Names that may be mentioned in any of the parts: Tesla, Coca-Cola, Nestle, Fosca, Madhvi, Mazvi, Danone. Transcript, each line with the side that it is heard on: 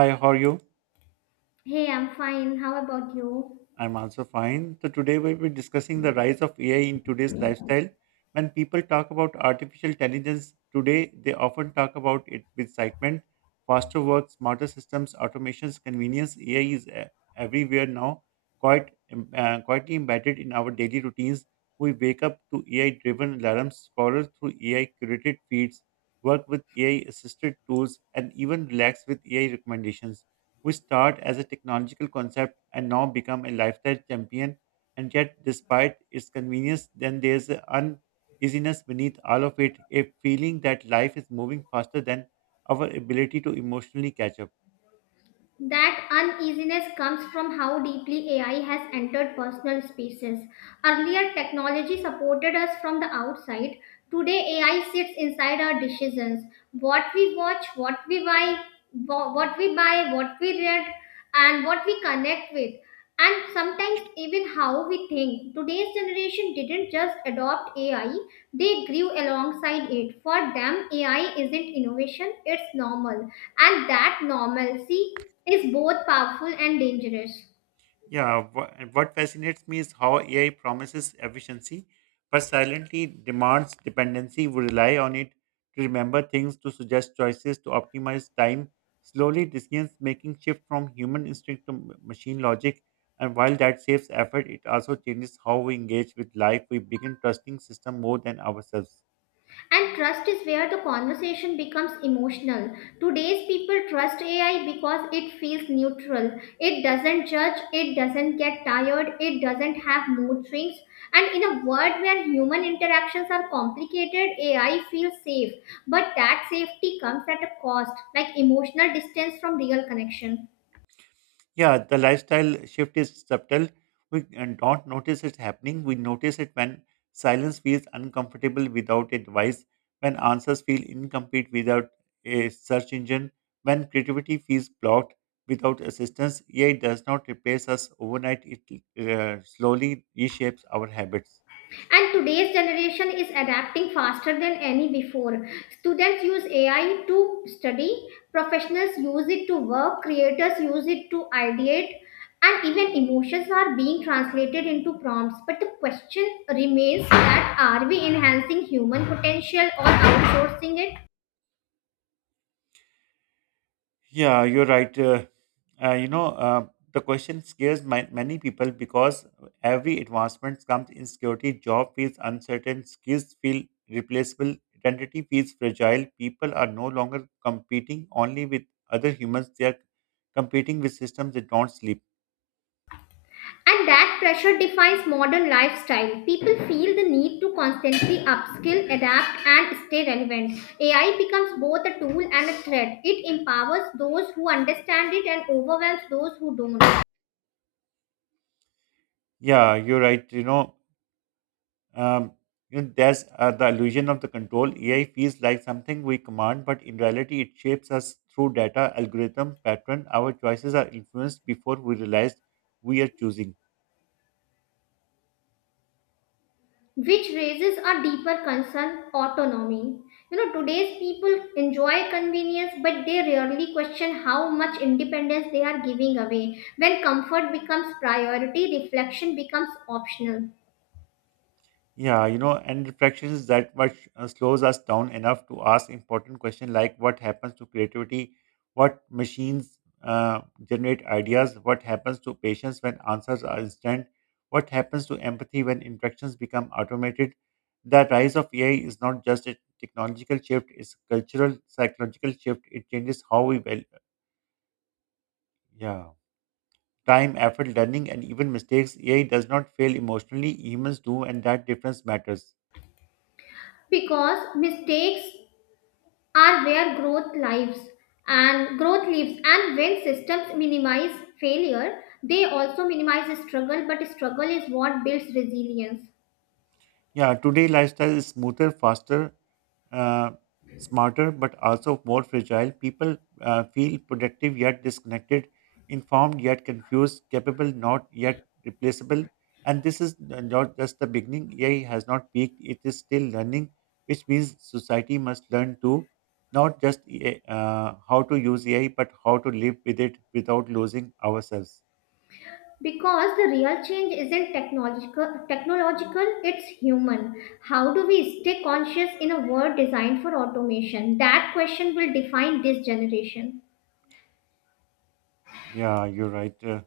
right: Hi, how are you?
left: Hey, I'm fine. How about you?
right: I'm also fine. So today we'll be discussing the rise of AI in today's lifestyle. When people talk about artificial intelligence today, they often talk about it with excitement. Faster work, smarter systems, automations, convenience. Everywhere now, quietly embedded in our daily routines. We wake up to AI-driven alarms, scroll through AI-curated feeds, work with AI-assisted tools, and even relax with AI recommendations which started as a technological concept and now become a lifestyle champion. And yet, despite its convenience, then there's an uneasiness beneath all of it, a feeling that life is moving faster than our ability to emotionally catch up.
left: That uneasiness comes from how deeply AI has entered personal spaces. Earlier, technology supported us from the outside. Today, AI sits inside our decisions. What we watch, what we buy, what we buy, what we read, and what we connect with. And sometimes even how we think. Today's generation didn't just adopt AI, they grew alongside it. For them, AI isn't innovation, it's normal. And that normalcy is both powerful and dangerous.
right: Yeah, and what fascinates me is how AI promises efficiency, but silently demands dependency. We rely on it to remember things, to suggest choices, to optimize time. Slowly, decisions making shift from human instinct to machine logic. And while that saves effort, it also changes how we engage with life. We begin trusting system more than ourselves.
left: And trust is where the conversation becomes emotional. Today's people trust AI because it feels neutral. It doesn't judge, it doesn't get tired, it doesn't have mood swings. And in a world where human interactions are complicated, AI feels safe. But that safety comes at a cost, like emotional distance from real connection.
right: Yeah, the lifestyle shift is subtle. We don't notice it happening. We notice it when silence feels uncomfortable without advice, when answers feel incomplete without a search engine, when creativity feels blocked without assistance. AI does not replace us overnight, it slowly reshapes our habits.
left: And today's generation is adapting faster than any before. Students use AI to study, professionals use it to work, creators use it to ideate, and even emotions are being translated into prompts. But the question remains, that are we enhancing human potential or outsourcing it?
right: Yeah, you're right. Uh, you know, uh, the question scares many people because every advancement comes in security. Job feels uncertain, skills feel replaceable, identity feels fragile. People are no longer competing only with other humans, they are competing with systems that don't sleep.
left: And that pressure defines modern lifestyle. People feel the need to constantly upskill, adapt, and stay relevant. AI becomes both a tool and a threat. It empowers those who understand it and overwhelms those who don't,
right: Yeah, you're right. Um, there's the illusion of the control. AI feels like something we command, but in reality, it shapes us through data, algorithm, pattern. Our choices are influenced before we realize we are choosing.
left: which raises a deeper concern: autonomy. You know, today's people enjoy convenience, but they rarely question how much independence they are giving away. When comfort becomes priority, reflection becomes optional.
right: Yeah, you know, and reflection is that what slows us down enough to ask important questions like what happens to creativity, what machines uh, generate ideas, what happens to patience when answers are instant, what happens to empathy when interactions become automated. The rise of AI is not just a technological shift; it's a cultural, psychological shift. It changes how we value, yeah, time, effort, learning, and even mistakes. AI does not fail emotionally; humans do, and that difference matters.
left: Because mistakes are where growth lives, and when systems minimize failure, they also minimize struggle. But struggle is what builds resilience.
right: Yeah, today lifestyle is smoother, faster, uh, smarter, but also more fragile. People feel productive yet disconnected, informed yet confused, capable not yet replaceable. And not just the beginning. AI has not peaked; it is still learning, which means society must learn too, not just how to use AI, but how to live with it without losing ourselves.
left: Because the real change isn't technological, it's human. How do we stay conscious in a world designed for automation? That question will define this generation.
right: Yeah, you're right. Uh,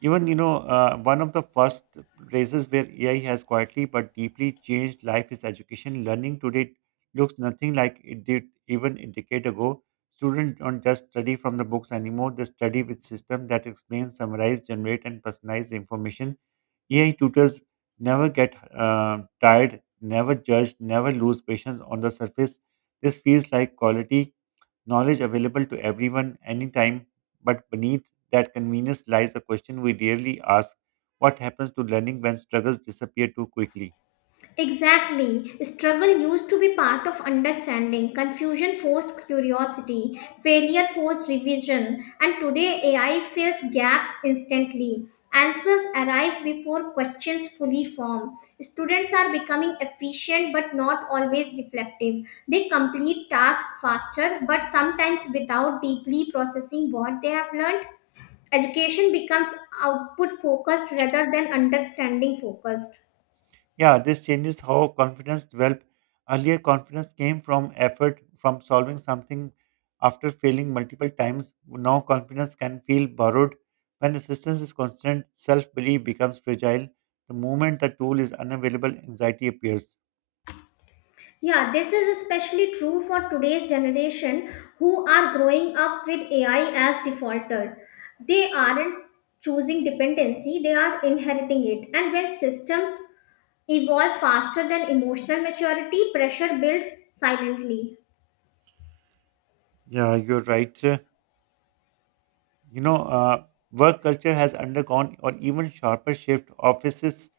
right: Even, you know, uh, One of the first places where AI has quietly but deeply changed life is education. Learning today looks nothing like it did even a decade ago. Students don't just study from the books anymore, they study with systems that explain, summarize, generate, and personalize information. AI tutors never get tired, never judge, never lose patience on the surface. This feels like quality knowledge available to everyone anytime, but beneath that convenience lies a question we rarely ask what happens to learning when struggles disappear too quickly?
left: Exactly. Struggle used to be part of understanding. Confusion forced curiosity. Failure forced revision. And today, AI fills gaps instantly. Answers arrive before questions fully form. Students are becoming efficient but not always reflective. They complete tasks faster but sometimes without deeply processing what they have learned. Education becomes output focused rather than understanding focused.
right: Yeah, this changes how confidence develops. Earlier, confidence came from effort, from solving something after failing multiple times. Now, confidence can feel borrowed. When assistance is constant, self belief becomes fragile. The moment the tool is unavailable, anxiety appears.
left: Yeah, this is especially true for today's generation who are growing up with AI as defaulter. They aren't choosing dependency, they are inheriting it. And when systems evolve faster than emotional maturity, pressure builds silently.
right: Yeah, you're right. You know, uh, Work culture has undergone or even sharper shift. Offices,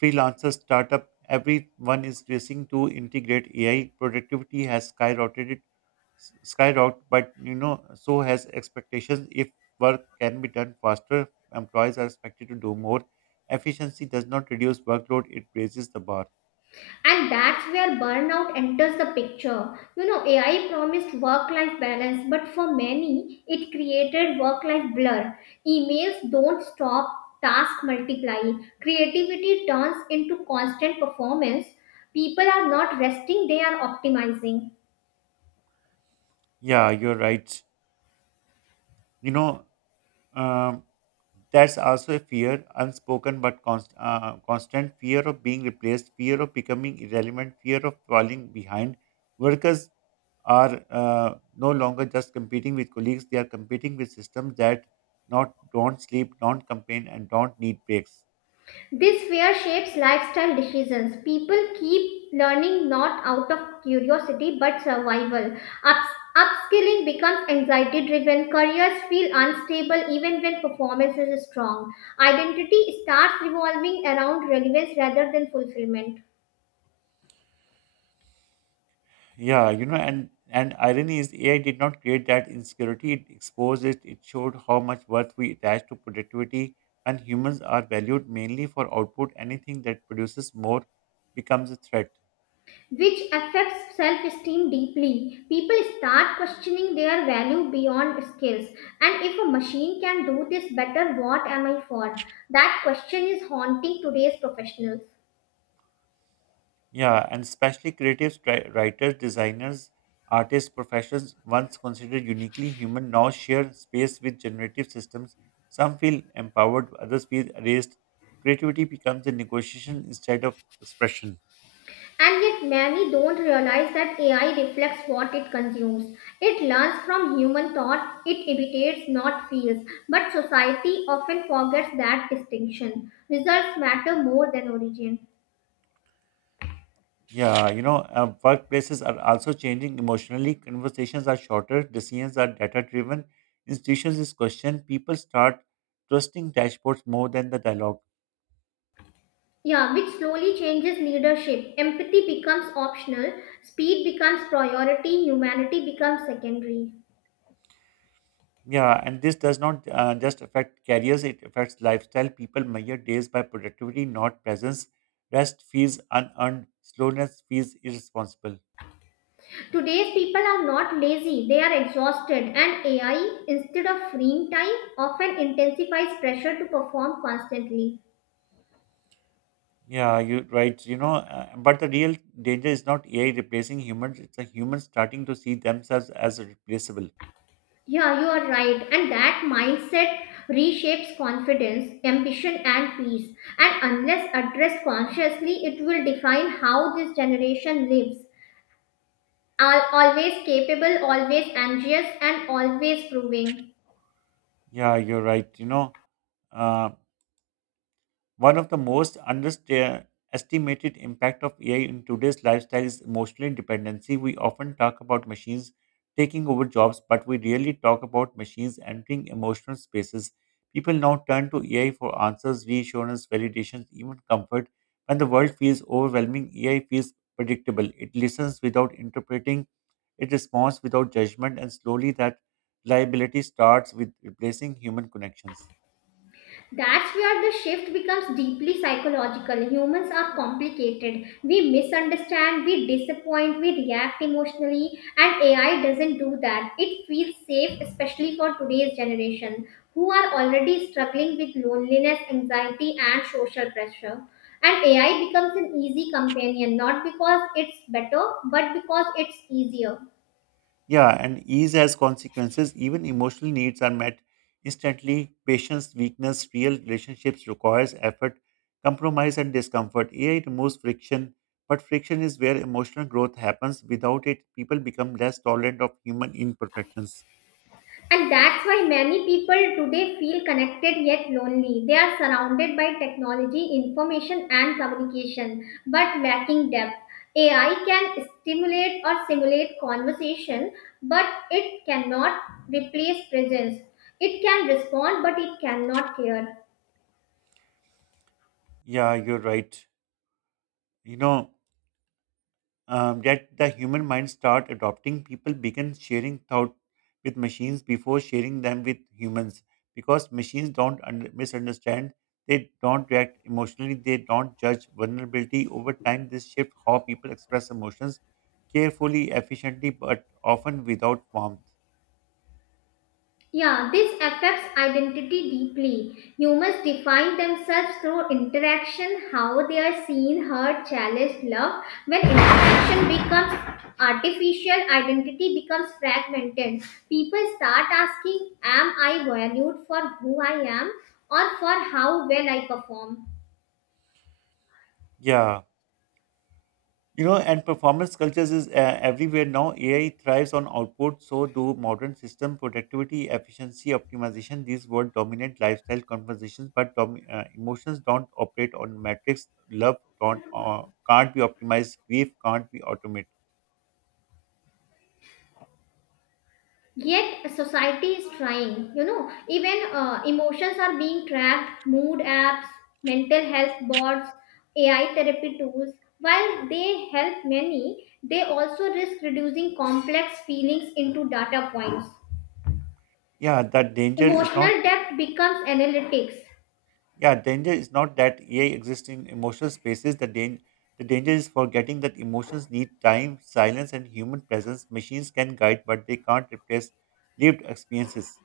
right: freelancers, startup, everyone is racing to integrate AI. Productivity has skyrocketed, but you know, so has expectations. If work can be done faster, employees are expected to do more. Efficiency does not reduce workload; it raises the bar.
left: And that's where burnout enters the picture. You know, AI promised work life balance, but for many it created work life blur. Emails don't stop, tasks multiply, creativity turns into constant performance. People are not resting, they are optimizing.
right: Yeah, you're right. You know, Um, that's also a fear, unspoken but constant fear of being replaced, fear of becoming irrelevant, fear of falling behind. Workers are no longer just competing with colleagues; they are competing with systems that not don't sleep, don't complain, and don't need breaks.
left: This fear shapes lifestyle decisions. People keep learning not out of curiosity but survival. Upskilling becomes anxiety driven. Careers feel unstable even when performance is strong. Identity starts revolving around relevance rather than fulfillment.
right: Yeah, you know, and irony is AI did not create that insecurity. It exposed it. It showed how much worth we attach to productivity, and humans are valued mainly for output. Anything that produces more becomes a threat.
left: Which affects self esteem deeply. People start questioning their value beyond skills. And if a machine can do this better, what am I for? That question is haunting today's professionals.
right: Yeah, and especially creatives, writers, designers, artists, professions once considered uniquely human now share space with generative systems. Some feel empowered, others feel erased. Creativity becomes a negotiation instead of expression.
left: And yet, many don't realize that AI reflects what it consumes. It learns from human thought, it imitates, not feels. But society often forgets that distinction. Results matter more than origin.
right: Yeah, you know, workplaces are also changing emotionally. Conversations are shorter, decisions are data driven, institutions is questioned, people start trusting dashboards more than the dialogue.
left: Yeah, which slowly changes leadership. Empathy becomes optional, speed becomes priority, humanity becomes secondary.
right: Yeah, and this does not just affect careers, it affects lifestyle. People measure days by productivity, not presence. Rest feels unearned, slowness feels irresponsible.
left: Today's people are not lazy, they are exhausted, and AI, instead of freeing time, often intensifies pressure to perform constantly.
right: Yeah, you right. But the real danger is not AI replacing humans, it's the humans starting to see themselves as replaceable.
left: Yeah, you are right. And that mindset reshapes confidence, ambition, and peace. And unless addressed consciously, it will define how this generation lives. Always capable, always anxious, and always proving.
right: Yeah, you're right. Uh, One of the most underestimated impact of AI in today's lifestyle is emotional dependency. We often talk about machines taking over jobs, but we rarely talk about machines entering emotional spaces. People now turn to AI for answers, reassurance, validations, even comfort. When the world feels overwhelming, AI feels predictable. It listens without interpreting, it responds without judgment, and slowly that liability starts with replacing human connections.
left: That's where the shift becomes deeply psychological. Humans are complicated. We misunderstand, we disappoint, we react emotionally, and AI doesn't do that. It feels safe, especially for today's generation who are already struggling with loneliness, anxiety, and social pressure. And AI becomes an easy companion, not because it's better, but because it's easier.
right: Yeah, and ease has consequences. Even emotional needs are met instantly. Patience, weakness, real relationships requires effort, compromise, and discomfort. AI removes friction, but friction is where emotional growth happens. Without it, people become less tolerant of human imperfections.
left: And that's why many people today feel connected yet lonely. They are surrounded by technology, information, and communication, but lacking depth. AI can stimulate or simulate conversation, but it cannot replace presence. It can respond, but it cannot care.
right: Yeah, you're right. You know, that the human mind start adopting people begin sharing thought with machines before sharing them with humans because machines don't un- misunderstand, they don't react emotionally, they don't judge vulnerability. Over time, this shift how people express emotions carefully, efficiently, but often without warmth,
left: Yeah, this affects identity deeply. Humans define themselves through interaction, how they are seen, heard, challenged, loved. When interaction becomes artificial, identity becomes fragmented. People start asking, am I valued for who I am or for how well I perform?
right: yeah. You know, and performance cultures is everywhere now. AI thrives on output, so do modern system productivity, efficiency, optimization. These words dominate lifestyle conversations, but emotions don't operate on metrics. Love don't can't be optimized. Grief can't be automated.
left: Yet society is trying, even emotions are being tracked, mood apps, mental health boards, AI therapy tools. While they help many, they also risk reducing complex feelings into data points.
right: Yeah, that danger is not.
left: Emotional depth becomes analytics.
right: Yeah, danger is not that AI exists in emotional spaces. The danger is forgetting that emotions need time, silence, and human presence. Machines can guide, but they can't replace lived experiences.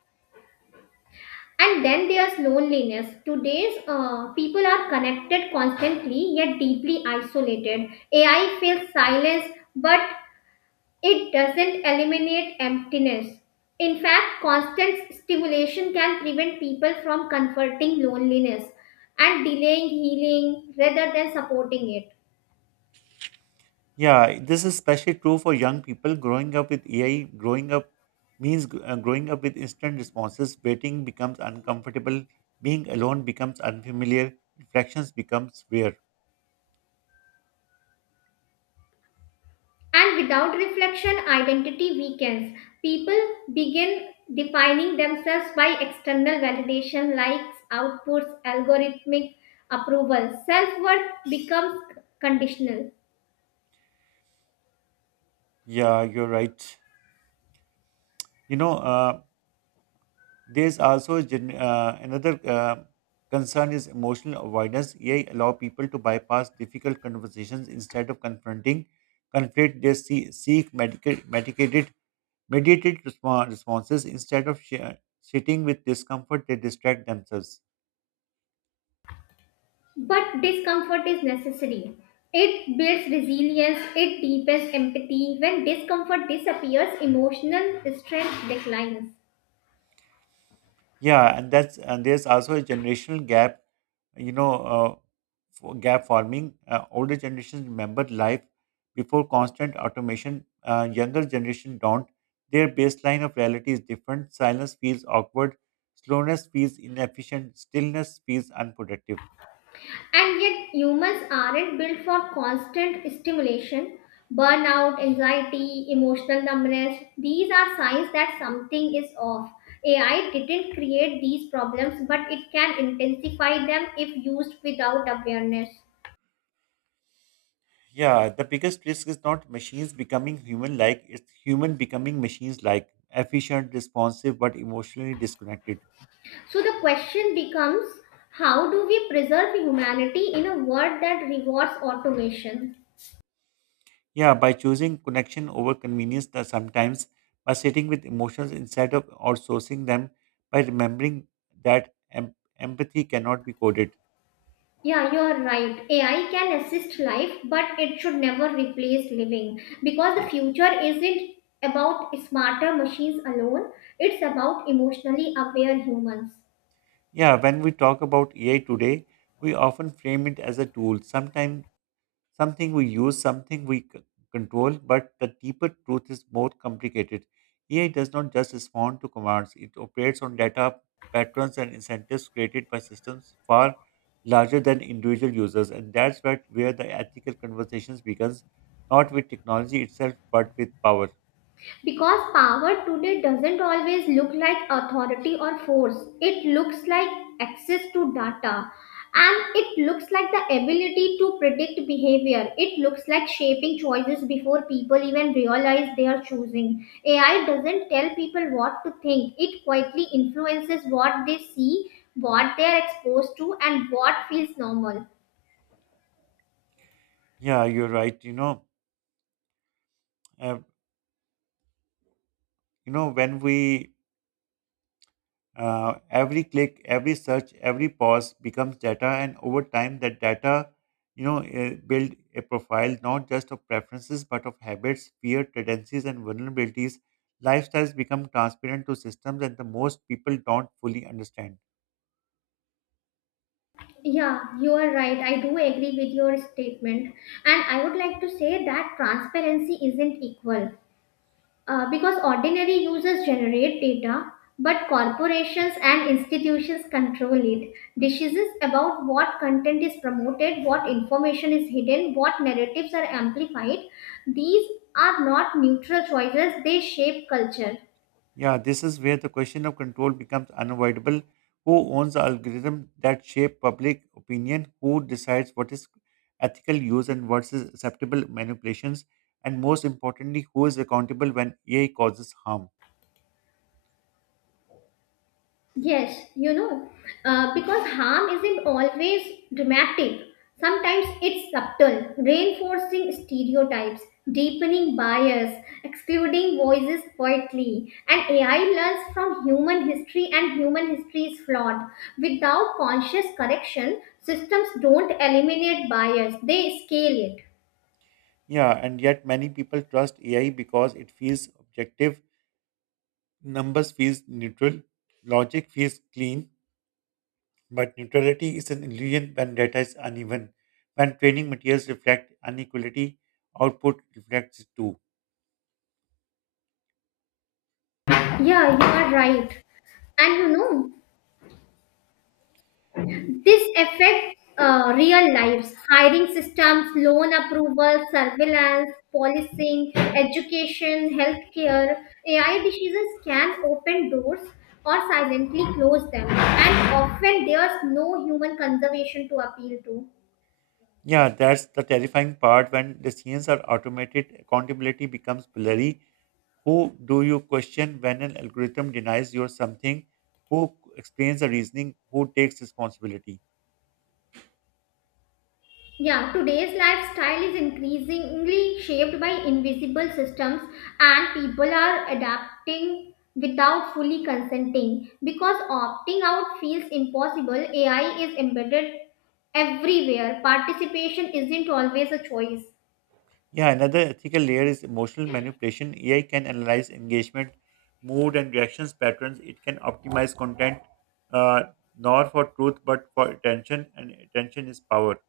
left: And then there's loneliness. Today's people are connected constantly yet deeply isolated. AI fills silence, but it doesn't eliminate emptiness. In fact, constant stimulation can prevent people from converting loneliness and delaying healing rather than supporting it.
right: Yeah, this is especially true for young people. Growing up with AI, growing up means gr- Growing up with instant responses. Waiting becomes uncomfortable. Being alone becomes unfamiliar. Reflections becomes rare.
left: And without reflection, identity weakens. People begin defining themselves by external validation, likes, outputs, algorithmic approval. Self worth becomes conditional.
right: Yeah, you're right. You know, uh, there's also a gen- another concern is emotional avoidance. AI allow people to bypass difficult conversations instead of confronting conflict. Seek medicated responses instead of sitting with discomfort, they distract themselves.
left: But discomfort is necessary. It builds resilience, it deepens empathy. When discomfort disappears, emotional strength declines.
right: Yeah, and that's and there's also a generational gap. You know, gap forming, older generations remember life before constant automation, younger generation don't. Their baseline of reality is different. Silence feels awkward, slowness feels inefficient, stillness feels unproductive.
left: And yet, humans aren't built for constant stimulation. Burnout, anxiety, emotional numbness, these are signs that something is off. AI didn't create these problems, but it can intensify them if used without awareness.
right: Yeah, the biggest risk is not machines becoming human like, it's human becoming machines like, efficient, responsive, but emotionally disconnected.
left: So the question becomes, how do we preserve humanity in a world that rewards automation?
right: Yeah, by choosing connection over convenience that sometimes, by sitting with emotions instead of outsourcing them, by remembering that empathy cannot be coded.
left: Yeah, you're right. AI can assist life, but it should never replace living, because the
right: Yeah.
left: future isn't about smarter machines alone, it's about emotionally aware humans.
right: Yeah, when we talk about AI today, we often frame it as a tool. Sometimes Something we use, something we c- control, but the deeper truth is more complicated. AI does not just respond to commands, it operates on data, patterns, and incentives created by systems far larger than individual users. And that's where the ethical conversations begins, not with technology itself, but with power.
left: Because power today doesn't always look like authority or force, it looks like access to data, and it looks like the ability to predict behavior. It looks like shaping choices before people even realize they are choosing. AI doesn't tell people what to think, it quietly influences what they see, what they are exposed to, and what feels normal.
right: Yeah, you're right. Uh, you know when we Every click, every search, every pause becomes data, and over time, that data, build a profile not just of preferences but of habits, fear, tendencies, and vulnerabilities. Lifestyles become transparent to systems, and the most people don't fully understand.
left: Yeah, you are right. I do agree with your statement. And I would like to say that transparency isn't equal, because ordinary users generate data, but corporations and institutions control it. Decisions about what content is promoted, what information is hidden, what narratives are amplified, these are not neutral choices, they shape culture.
right: Yeah, this is where the question of control becomes unavoidable. Who owns the algorithm that shape public opinion? Who decides what is ethical use and what is acceptable manipulations? And most importantly, who is accountable when AI causes harm?
left: Yes, because harm isn't always dramatic. Sometimes it's subtle, reinforcing stereotypes, deepening bias, excluding voices quietly. And AI learns from human history, and human history is flawed. Without conscious correction, systems don't eliminate bias, they scale it.
right: Yeah, and yet many people trust AI because it feels objective, numbers feels neutral, logic feels clean, but neutrality is an illusion when data is uneven. When training materials reflect inequality, output reflects it too.
left: Yeah, you are right. And this affects real lives: hiring systems, loan approval, surveillance, policing, education, healthcare. AI decisions can open doors or silently close them, and often there's no human conservation to appeal to.
right: Yeah, that's the terrifying part. When decisions are automated, accountability becomes blurry. Who do you question when an algorithm denies you something? Who explains the reasoning? Who takes responsibility?
left: Yeah, today's lifestyle is increasingly shaped by invisible systems, and people are adapting without fully consenting. Because opting out feels impossible, AI is embedded everywhere. Participation isn't always a choice,
right: Yeah, another ethical layer is emotional manipulation. AI can analyze engagement, mood, and reactions patterns. It can optimize content, uh, not for truth, but for attention, and attention is power.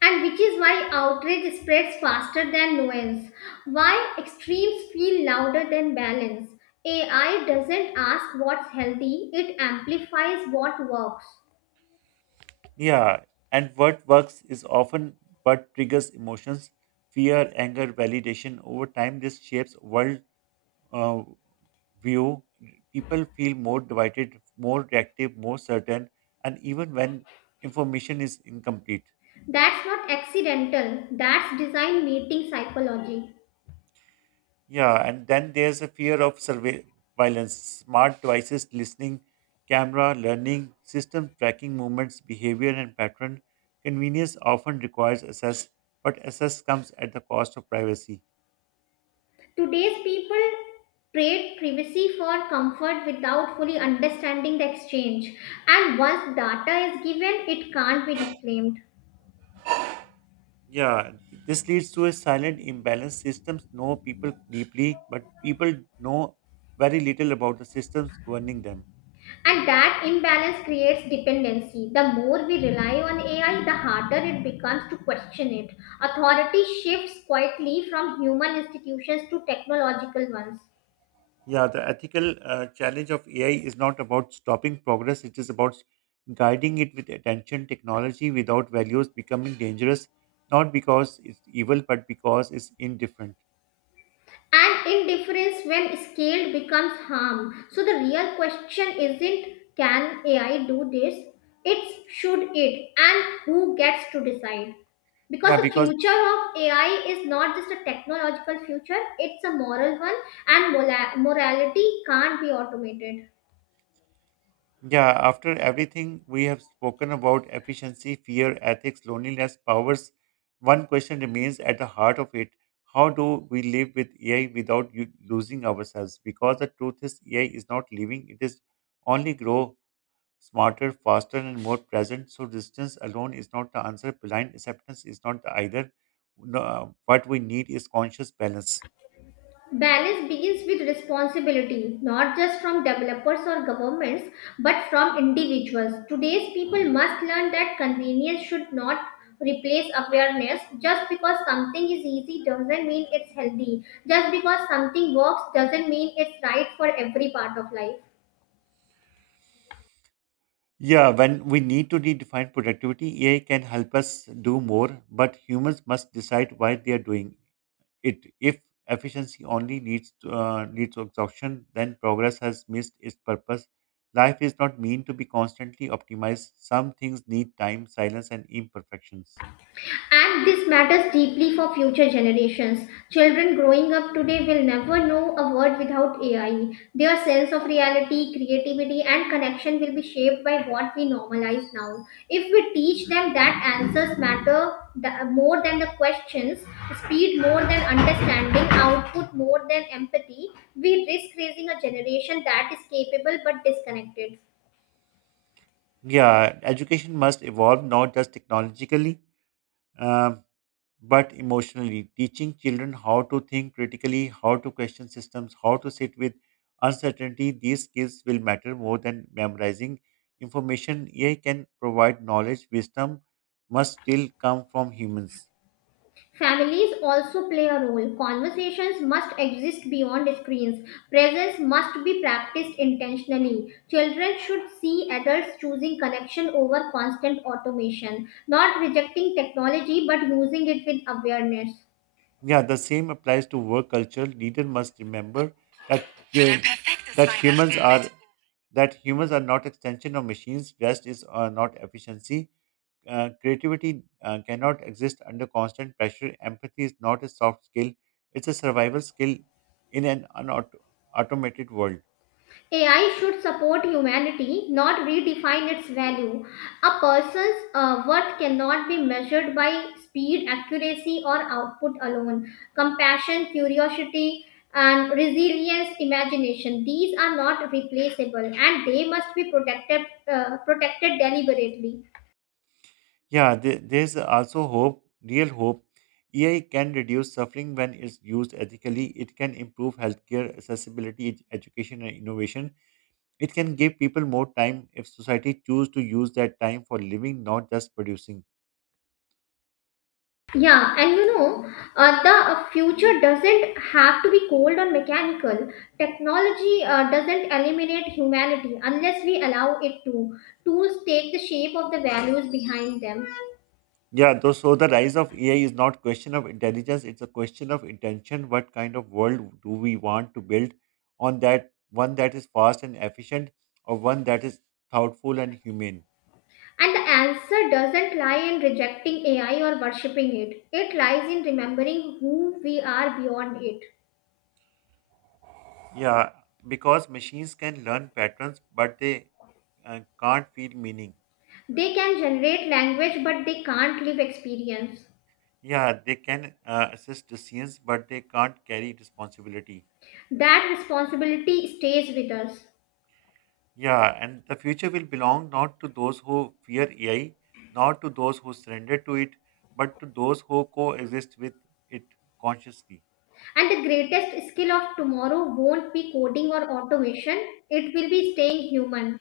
left: and which is why outrage spreads faster than nuance, why extremes feel louder than balance. AI doesn't ask what's healthy, it amplifies what works.
right: Yeah, and what works is often what triggers emotions, fear, anger, validation. Over time, this shapes world uh, view. People feel more divided, more reactive, more certain, and even when information is incomplete.
left: That's not accidental, that's design meeting psychology.
right: Yeah, and then there's a fear of surveillance, smart devices, listening, camera, learning, system tracking movements, behavior, and pattern. Convenience often requires access, but access comes at the cost of privacy.
left: Today's people trade privacy for comfort without fully understanding the exchange. And once data is given, it can't be reclaimed.
right: Yeah, this leads to a silent imbalance. Systems know people deeply, but people know very little about the systems governing them.
left: And that imbalance creates dependency. The more we rely on AI, the harder it becomes to question it. Authority shifts quietly from human institutions to technological ones.
right: Yeah, the ethical challenge of AI is not about stopping progress, it is about guiding it with attention. Technology without values becoming dangerous, not because it's evil, but because it's indifferent.
left: And indifference, when scaled, becomes harm. So the real question isn't, can AI do this? It's, should it, and who gets to decide? Because
right: Yeah,
left: the
right: because
left: future of AI is not just a technological future, it's a moral one, and morality can't be automated.
right: Yeah, after everything we have spoken about efficiency, fear, ethics, loneliness, powers, one question remains at the heart of it. How do we live with AI without you losing ourselves? Because the truth is, AI is not leaving; it is only grow smarter, faster, and more present. So, distance alone is not the answer, blind acceptance is not the either. No, what we need is conscious balance.
left: Balance begins with responsibility, not just from developers or governments, but from individuals. Today's people must learn that convenience should not replace awareness. Just because something is easy doesn't mean it's healthy. Just because something works doesn't mean it's right for every part of life.
right: Yeah, when we need to redefine productivity, AI can help us do more, but humans must decide why they are doing it. If efficiency only leads to exhaustion, then progress has missed its purpose. Life is not meant to be constantly optimized. Some things need time, silence, and imperfections.
left: And this matters deeply for future generations. Children growing up today will never know a world without AI. Their sense of reality, creativity, and connection will be shaped by what we normalize now. If we teach them that answers matter more than the questions, speed more than understanding, output more than empathy, we risk raising a generation that is capable but disconnected.
right: Yeah, education must evolve not just technologically. um, but emotionally. Teaching children how to think critically, how to question systems, how to sit with uncertainty, these skills will matter more than memorizing information. AI can provide knowledge, wisdom must still come from humans.
left: Families also play a role. Conversations must exist beyond screens. Presence must be practiced intentionally. Children should see adults choosing connection over constant automation, not rejecting technology but using it with awareness.
right: Yeah, the same applies to work culture. Leader must remember that, uh, that humans are that humans are not extension of machines. Rest is not efficiency. Creativity cannot exist under constant pressure. Empathy is not a soft skill, it's a survival skill in an unautomated world.
left: AI should support humanity, not redefine its value. A person's worth cannot be measured by speed, accuracy, or output alone. Compassion, curiosity, and resilience, imagination, these are not replaceable and they must be protected deliberately.
right: Yeah, there's also hope, real hope. AI can reduce suffering when it's used ethically. It can improve healthcare accessibility, education, and innovation. It can give people more time if society choose to use that time for living, not just producing.
left: Yeah, and the future doesn't have to be cold or mechanical. Technology doesn't eliminate humanity unless we allow it to. Tools take the shape of the values behind them.
right: So the rise of AI is not question of intelligence, it's a question of intention. What kind of world do we want to build on? That one that is fast and efficient, or one that is thoughtful and humane?
left: And the answer doesn't lie in rejecting AI or worshipping it, it lies in remembering who we are beyond it.
right: Yeah, because machines can learn patterns, but they can't feel meaning.
left: They can generate language, but they can't live experience.
right: Yeah, they can assist decisions, but they can't carry responsibility.
left: That responsibility stays with us.
right: Yeah, and the future will belong not to those who fear AI, not to those who surrender to it, but to those who coexist with it consciously.
left: And the greatest skill of tomorrow won't be coding or automation, it will be staying human.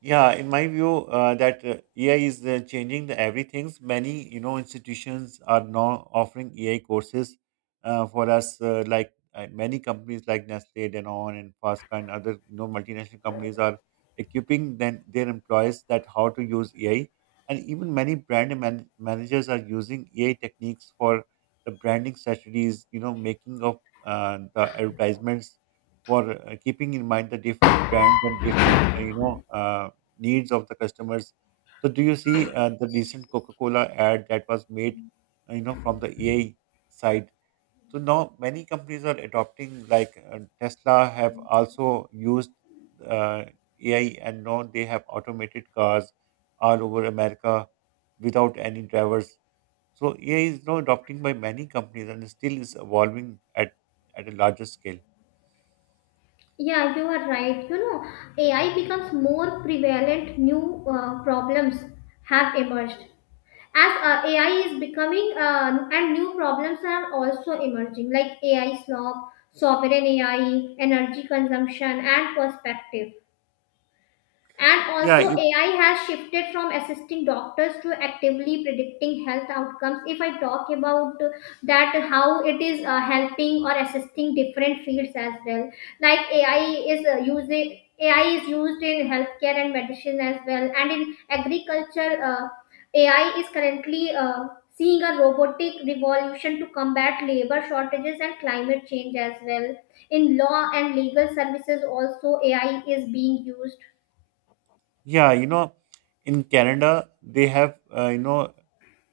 right: Yeah, in my view, that AI is changing the everything. Many you know institutions are now offering AI courses for us. Many companies like Nestle, Danone, and Fosca and other you know multinational companies are equipping then their employees that how to use AI, and even many brand managers are using AI techniques for the branding strategies. You know, making of the advertisements for keeping in mind the different trends and different needs of the customers. So, do you see the recent Coca-Cola ad that was made, you know, from the AI side? So now many companies are adopting, like Tesla have also used uh, AI, and now they have automated cars all over America without any drivers. So AI is now adopting by many companies and still is evolving at a larger scale.
left: Yeah, you are right. You know, AI becomes more prevalent, new problems have emerged. As AI is becoming, and new problems are also emerging, like AI slop, sovereign AI, energy consumption, and perspective. And
right: Yeah,
left: also,
right: you,
left: AI has shifted from assisting doctors to actively predicting health outcomes. If I talk about that, how it is helping or assisting different fields as well, like AI is using AI is used in healthcare and medicine as well, and in agriculture, AI is currently seeing a robotic revolution to combat labor shortages and climate change as well. In law and legal services, also AI is being used.
right: yeah. You know, in Canada they have you know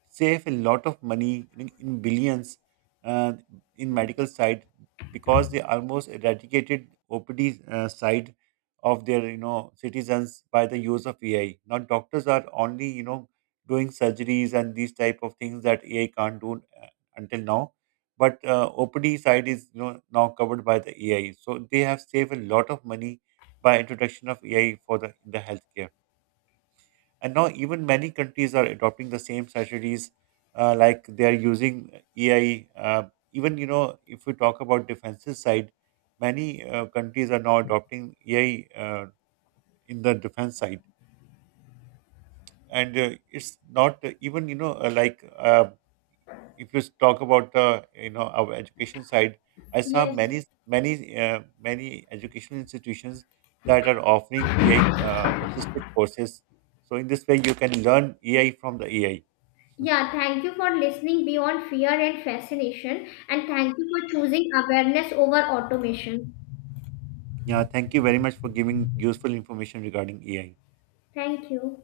right: save a lot of money in billions uh, in medical side because they almost eradicated OPD side of their you know citizens by the use of AI. Now doctors are only you know doing surgeries and these type of things that AI can't do until now. But OPD side is you know now covered by the AI, so they have saved a lot of money by introduction of AI for the in the healthcare. And now even many countries are adopting the same strategies, like they are using AI. Even you know, if we talk about defensive side, many countries are now adopting AI in the defense side, and it's not even you know like if you talk about you know our education side, I saw
left: Yes.
right: many educational institutions that are offering AI assisted courses. So in this way, you can learn AI from the AI.
left: Yeah, thank you for listening beyond fear and fascination, and thank you for choosing awareness over automation.
right: Yeah, thank you very much for giving useful information regarding AI.
left: Thank you.